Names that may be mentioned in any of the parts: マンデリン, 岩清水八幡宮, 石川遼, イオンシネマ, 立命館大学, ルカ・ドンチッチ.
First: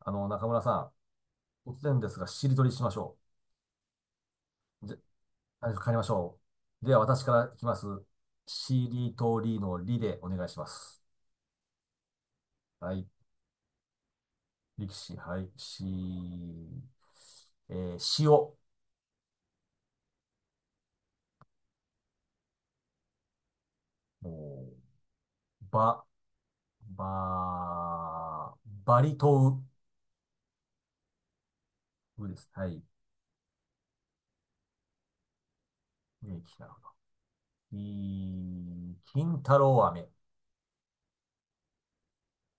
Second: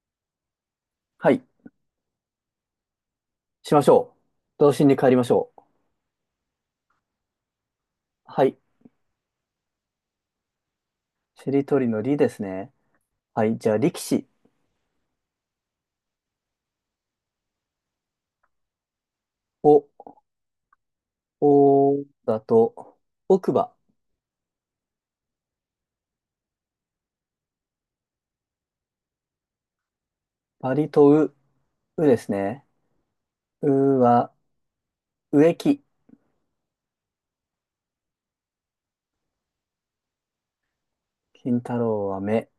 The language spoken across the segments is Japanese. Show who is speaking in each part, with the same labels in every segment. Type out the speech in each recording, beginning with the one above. Speaker 1: あの、中村さ
Speaker 2: はい。
Speaker 1: ん、突然ですが、しりとりしましょ
Speaker 2: しましょう。童
Speaker 1: う。
Speaker 2: 心
Speaker 1: じゃ、
Speaker 2: に帰りましょう。
Speaker 1: あ帰りましょう。では、私からいきます。
Speaker 2: はい。
Speaker 1: しりとりのりでお願いします。
Speaker 2: しりとりのりですね。
Speaker 1: はい。
Speaker 2: はい。じゃあ、力士。
Speaker 1: 力士、はい。し、塩、お
Speaker 2: お、おだと、奥歯。
Speaker 1: ーば、ば、バリと
Speaker 2: パリとう、うで
Speaker 1: う、う
Speaker 2: す
Speaker 1: です。
Speaker 2: ね。
Speaker 1: はい。
Speaker 2: うは、植木。
Speaker 1: きなるほど。い、金太郎飴、
Speaker 2: 金太郎は目。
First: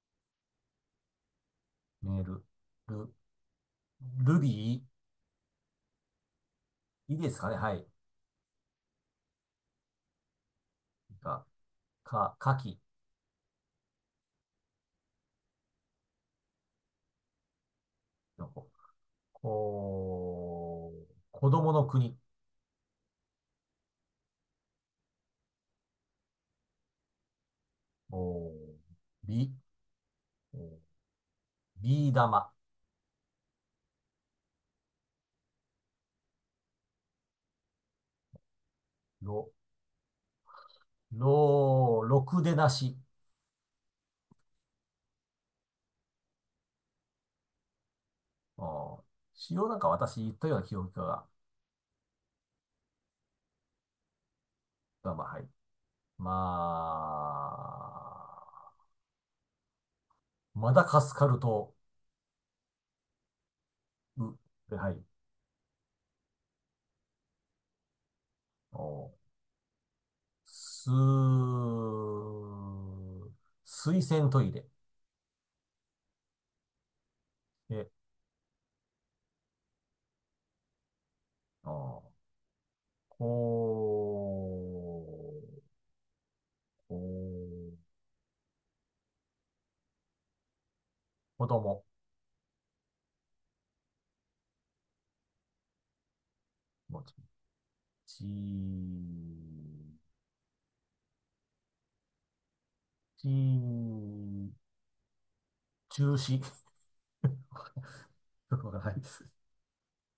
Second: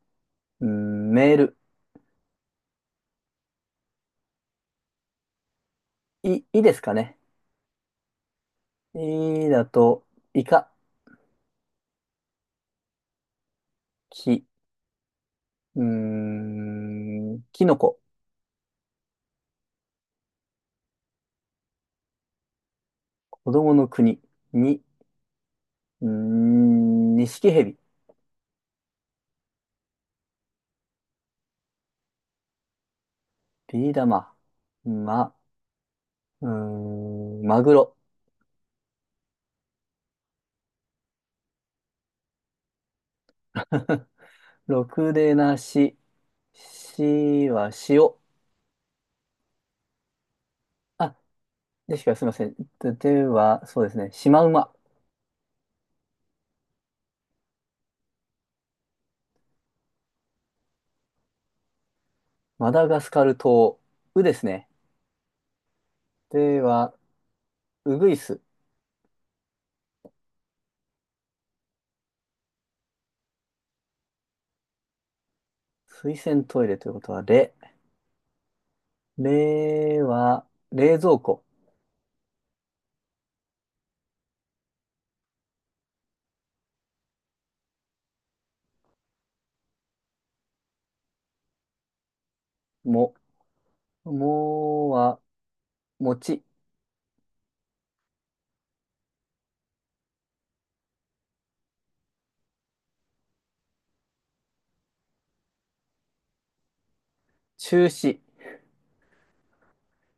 Speaker 2: うんメール。
Speaker 1: メール、ル、ルビ
Speaker 2: い、いですか
Speaker 1: ー、い
Speaker 2: ね。
Speaker 1: いですかね。はい。
Speaker 2: いだと、イカ。
Speaker 1: か、か、かき、
Speaker 2: き、キノコ。
Speaker 1: のこ。おー、子供の国。
Speaker 2: 子供の国。に、ニシキヘビ。
Speaker 1: おー、び、おビー玉。
Speaker 2: ビー玉。ま、マグロ。
Speaker 1: ろ、ろ、ろくでなし。
Speaker 2: ろくでなし。しは塩。
Speaker 1: おー、しようなんか私言ったような記憶
Speaker 2: あ、
Speaker 1: が、
Speaker 2: でしか、すみません。で、では、そうですね。シマウマ。
Speaker 1: まあまあ、はい。まあ、マダカスカル島。
Speaker 2: マダガスカル島。うで
Speaker 1: う、
Speaker 2: すね。
Speaker 1: で、はい。
Speaker 2: では、うぐいす。
Speaker 1: おー、す、水洗トイレ。
Speaker 2: 水洗トイレということは、れ。
Speaker 1: え、
Speaker 2: れは、冷蔵庫。
Speaker 1: おー、こ、こ、子供。
Speaker 2: も。もは、餅。
Speaker 1: もうち、ち、中止。
Speaker 2: 中止。
Speaker 1: よくわからないです。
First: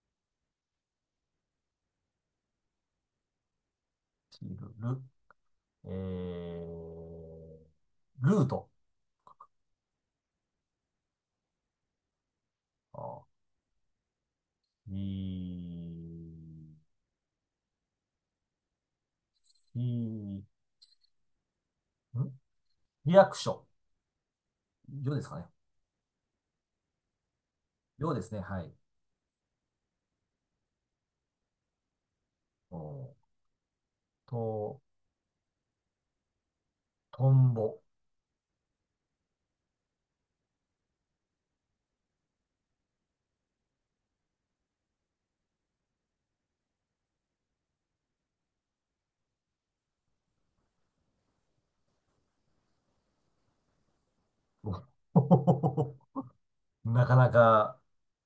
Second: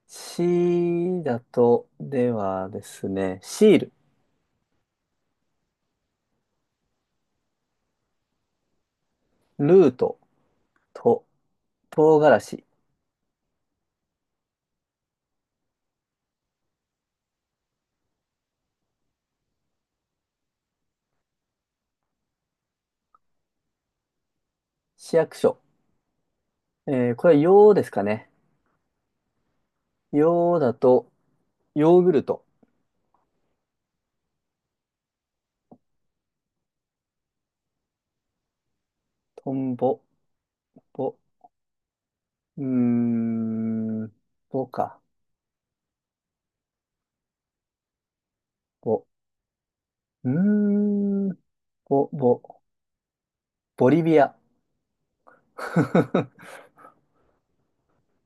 Speaker 2: しだと、ではですね。シール。
Speaker 1: ちる、る、えルート。
Speaker 2: ルート。と。唐辛子。
Speaker 1: あ、ち、ち、んリアクション。よ
Speaker 2: 市
Speaker 1: です
Speaker 2: 役
Speaker 1: かね。
Speaker 2: 所。えーこれは、ようですか
Speaker 1: よで
Speaker 2: ね。
Speaker 1: すね。はい。
Speaker 2: ようだと、ヨーグルト。
Speaker 1: おと、トンボ。
Speaker 2: トンボ、ボ、うーん、ボか、ボ、うーん、ボ、ボ、ボリビア。
Speaker 1: お なかなか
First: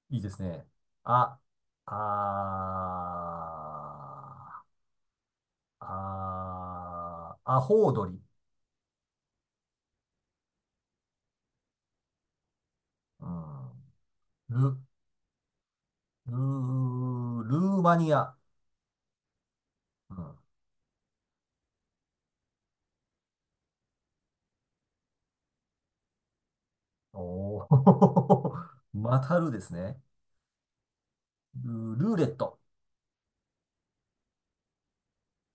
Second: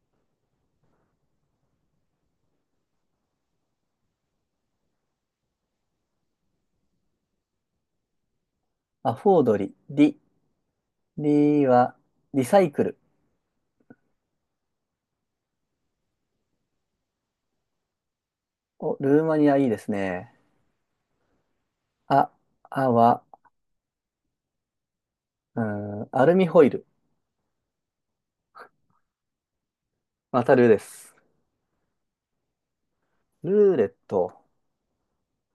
Speaker 1: いいですね。あ、あアホウドリ。
Speaker 2: アフォードリ、リ、リは、リサイクル。
Speaker 1: うん。ル、ルー、ルーマニア。
Speaker 2: お、ルーマニアいいです
Speaker 1: うん。
Speaker 2: ね。あ、あは、アルミホイル。
Speaker 1: おお またるですね。
Speaker 2: またルーです。
Speaker 1: ル、ルーレット。
Speaker 2: ルーレット、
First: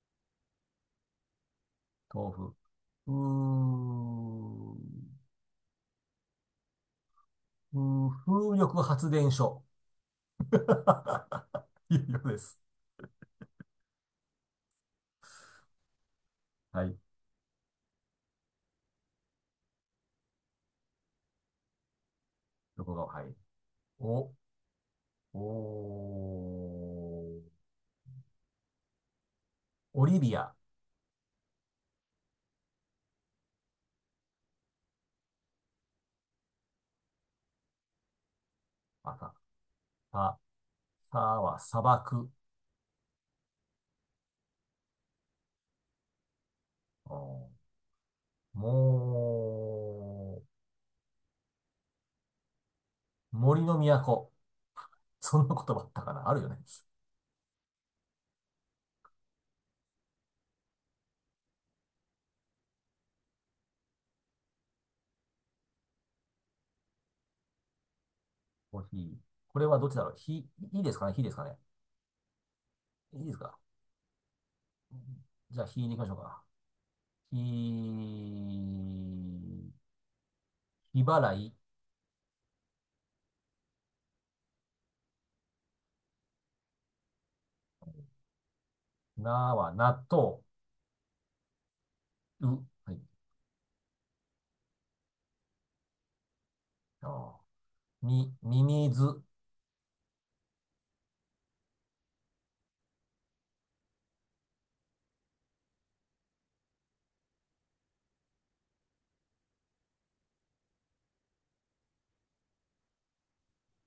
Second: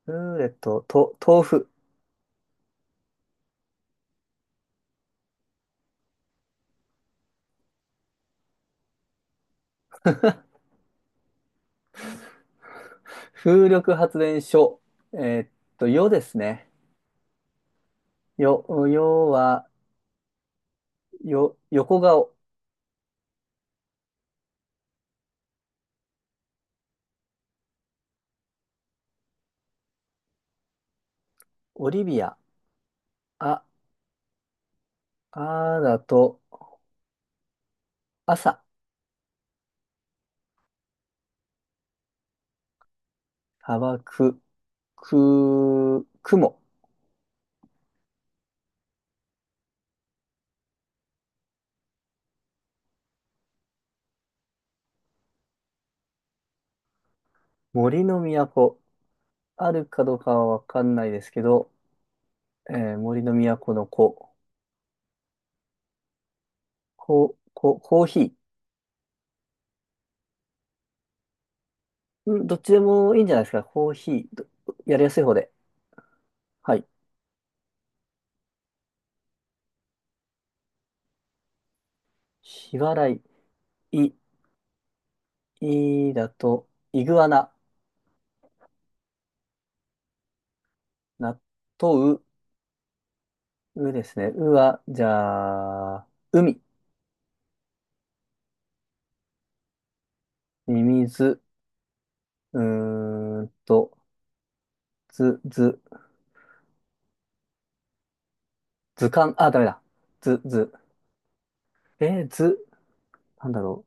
Speaker 2: ルーレット、と、豆腐。
Speaker 1: 豆腐。うーん、うー風力発電所。いうようです。
Speaker 2: 風力発電所。えーっよですね。
Speaker 1: はい。
Speaker 2: よ、よは、よ、横顔。
Speaker 1: どこが、はい。お、おー、オリビア。
Speaker 2: オリビア。あ、あだと、朝、
Speaker 1: また。さ、さは砂漠。
Speaker 2: 砂漠、く、雲、
Speaker 1: おーもう、森の都。そんな言葉あったかなあるよね。
Speaker 2: 森の都、あるかどうかはわかんないですけど、森の都の子、こ、こ、コーヒー。
Speaker 1: コーヒー。これはどっちだろうひ、いいですかねひですかね
Speaker 2: うん、どっちでもい
Speaker 1: い
Speaker 2: い
Speaker 1: い
Speaker 2: ん
Speaker 1: で
Speaker 2: じゃ
Speaker 1: す
Speaker 2: ないです
Speaker 1: か
Speaker 2: か。コーヒー、どやりやすい方で。
Speaker 1: じゃあ、ひでいきましょうか。
Speaker 2: はい。
Speaker 1: ひ、ひ払い。
Speaker 2: 日払い、い、いだと、イグアナ、
Speaker 1: なは納豆。
Speaker 2: 納豆、
Speaker 1: う。はい。
Speaker 2: うですね。うは、じゃあ、海、
Speaker 1: あみ、ミミズ。
Speaker 2: ミミズ、うーんと、ず、ず、図鑑、あ、ダメだ。図、図。図、なんだろ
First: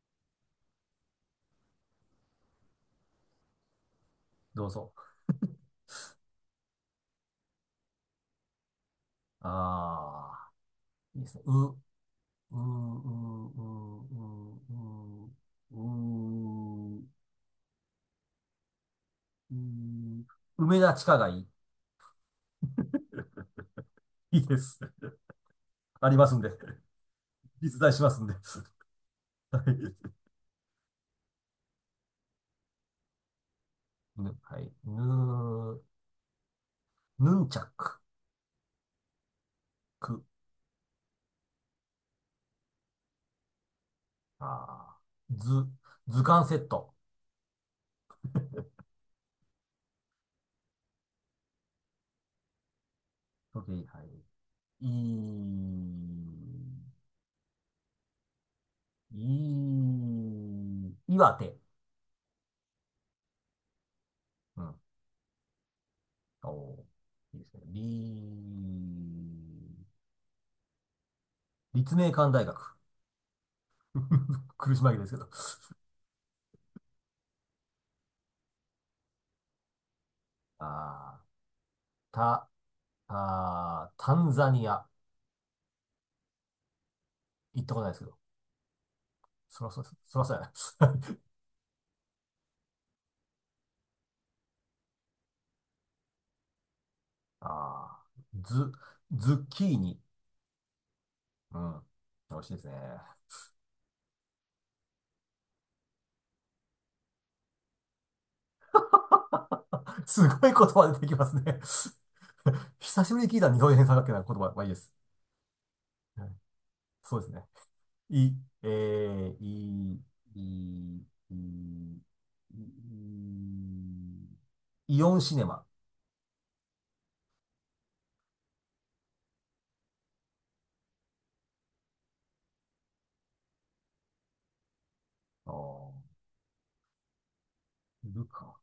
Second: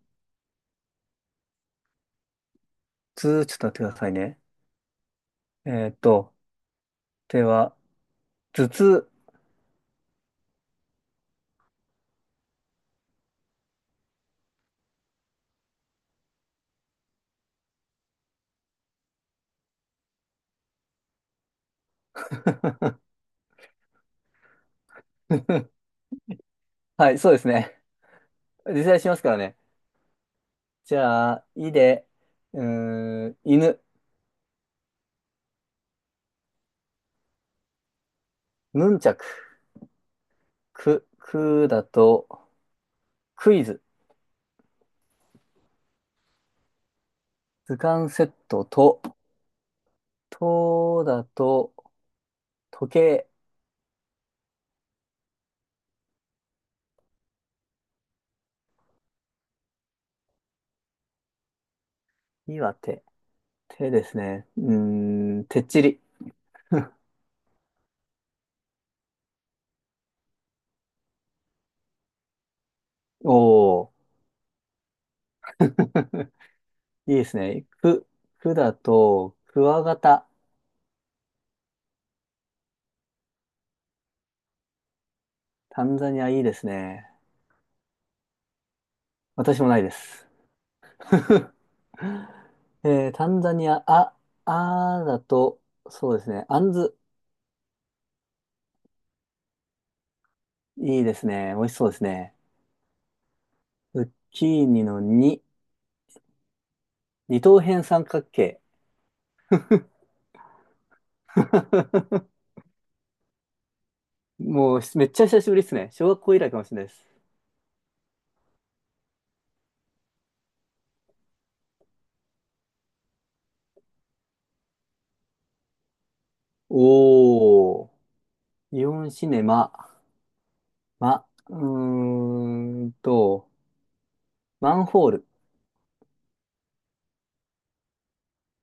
Speaker 2: う。図、ちょっと待ってくださいね。
Speaker 1: どうぞ。
Speaker 2: えーっと、では、頭痛。
Speaker 1: ああ、いいですね。う、う、う、う、う、う、う、う、う、梅田地下街。いいです。ありますんで。
Speaker 2: はい、そうですね。
Speaker 1: 実在しますんで。
Speaker 2: 実際しますからね。
Speaker 1: はい。
Speaker 2: じゃあ、いで、犬、
Speaker 1: ぬ、はい。ぬ、ヌンチャク、
Speaker 2: ヌンチャク、
Speaker 1: く、
Speaker 2: く、くだと、クイズ、
Speaker 1: あー、図、図鑑セット。
Speaker 2: 図鑑セットと、とだと、時計、
Speaker 1: OK はい。いい、い岩手。
Speaker 2: いは手、手ですね。
Speaker 1: うん。
Speaker 2: てっちり。
Speaker 1: お ー、いいですね。り、立命館大学。
Speaker 2: おー。
Speaker 1: 苦し紛れですけど。
Speaker 2: いいですね。く、くだと、クワガタ。
Speaker 1: あた、タンザニア。
Speaker 2: タンザニアいいですね。
Speaker 1: 行ったことないですけど。
Speaker 2: 私
Speaker 1: そ
Speaker 2: も
Speaker 1: ら
Speaker 2: な
Speaker 1: そ
Speaker 2: いで
Speaker 1: す。そら
Speaker 2: す。
Speaker 1: そうやな。
Speaker 2: タンザニア、あ、あーだと、そうですね。アンズ。
Speaker 1: あー、ズ、ズッキーニ。
Speaker 2: いいですね。
Speaker 1: う
Speaker 2: 美味し
Speaker 1: ん。
Speaker 2: そうですね。
Speaker 1: 美味しいですね。
Speaker 2: ズッキーニのに二等辺三角形。
Speaker 1: すごい言葉出てきますね。久しぶりに聞いた二等辺三角形な言葉。まあいいで
Speaker 2: もう、
Speaker 1: す。
Speaker 2: めっちゃ久しぶりですね。小学
Speaker 1: は
Speaker 2: 校
Speaker 1: い
Speaker 2: 以来かもしれないです。
Speaker 1: そうですね。い、えー、い、い、い、い、いイオンシネマ。
Speaker 2: おー。イオンシネマ。ま、マンホール。
Speaker 1: あーいるか。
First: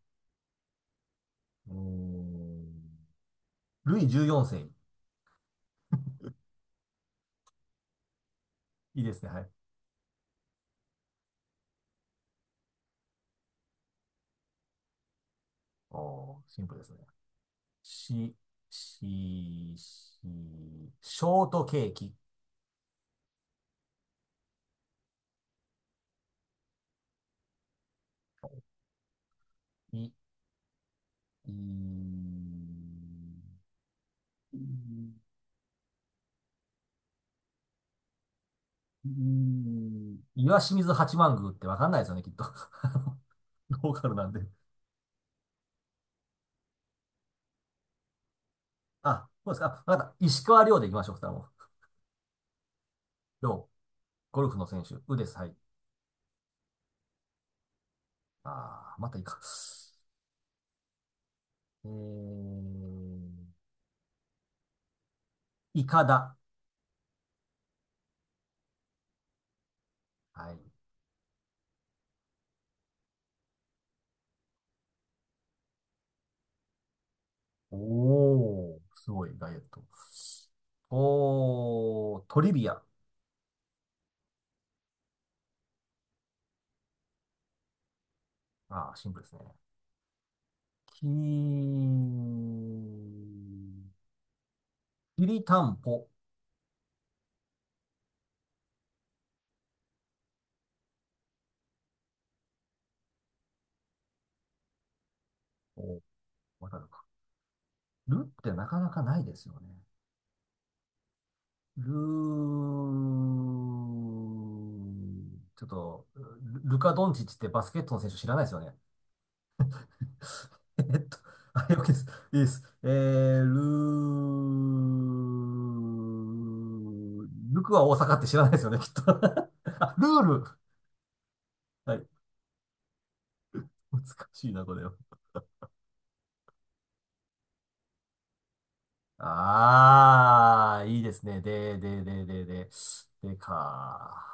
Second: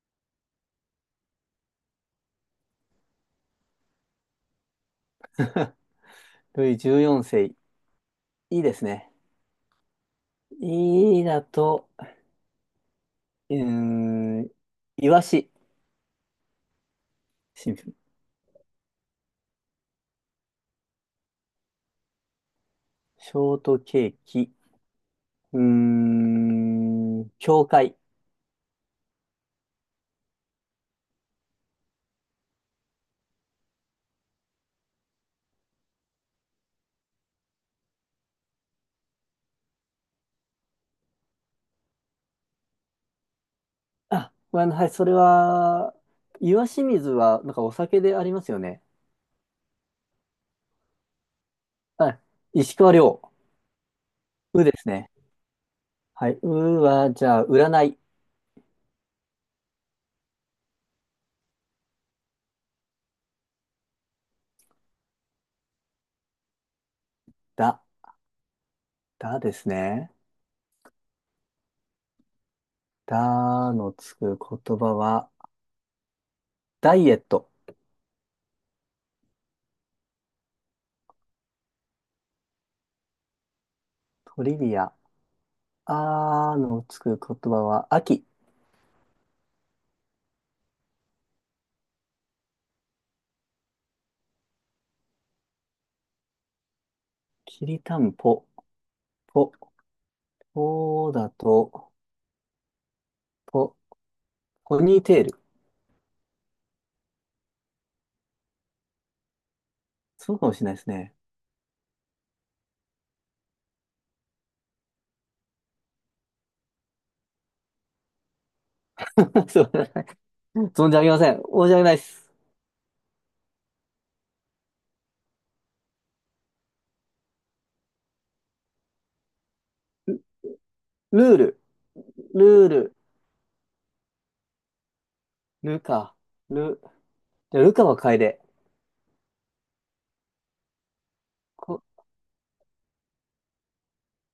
Speaker 1: うーんルイ14世。
Speaker 2: ルイ14世いいです
Speaker 1: いい
Speaker 2: ね。
Speaker 1: ですね。はい。
Speaker 2: いいだと、うーん、いわし、
Speaker 1: おー、シンプルですね。
Speaker 2: シンプル。
Speaker 1: し、し、ショートケーキ。
Speaker 2: ショートケーキ、教会。
Speaker 1: い、い、いうーん岩清水八幡宮ってわかんないですよね、きっと。あのローカルなん
Speaker 2: あ、
Speaker 1: で。
Speaker 2: ごめんなさい。それは、いわし水は、なんかお酒でありますよね。
Speaker 1: あ、そうですか。あわかった。石川遼で行きましょう、二人も。
Speaker 2: はい。石川遼。
Speaker 1: 遼、ゴルフ
Speaker 2: う
Speaker 1: の
Speaker 2: で
Speaker 1: 選
Speaker 2: す
Speaker 1: 手。
Speaker 2: ね。
Speaker 1: うです。はい。
Speaker 2: はい。うは、じゃあ、占い。
Speaker 1: あー、またいいか。えー、イカダ。
Speaker 2: だ。だですね。
Speaker 1: はい。
Speaker 2: だのつく言葉は、ダイエット。
Speaker 1: おー、すごい、ダイエット。おー、トリビア。
Speaker 2: トリビア。あのつく言葉は、秋。
Speaker 1: あー、シンプルですね。きーきりたんぽ。
Speaker 2: きりたんぽ。ぽ。そうだと、ポ、ポニーテール。
Speaker 1: おわかるか。るってなかなかないですよね。
Speaker 2: そうかもしれないですね。
Speaker 1: ルー、ちょっと、ルルカ・ドンチッチってバスケットの選手知らないですよね。
Speaker 2: そう、
Speaker 1: えっ
Speaker 2: 存じ上げ
Speaker 1: と、
Speaker 2: ません。申し
Speaker 1: あ、
Speaker 2: 訳
Speaker 1: OK
Speaker 2: な
Speaker 1: で
Speaker 2: いで
Speaker 1: す。
Speaker 2: す。
Speaker 1: いいです。ルー、ルクは大阪って知らないですよね、きっと。あ、ル
Speaker 2: ル
Speaker 1: ール。
Speaker 2: ルール。
Speaker 1: はい。
Speaker 2: ルール。
Speaker 1: 難しいな、これは。
Speaker 2: ルカ。ル、じゃあルカは楓。
Speaker 1: あー、いいですね。
Speaker 2: こ、
Speaker 1: でか。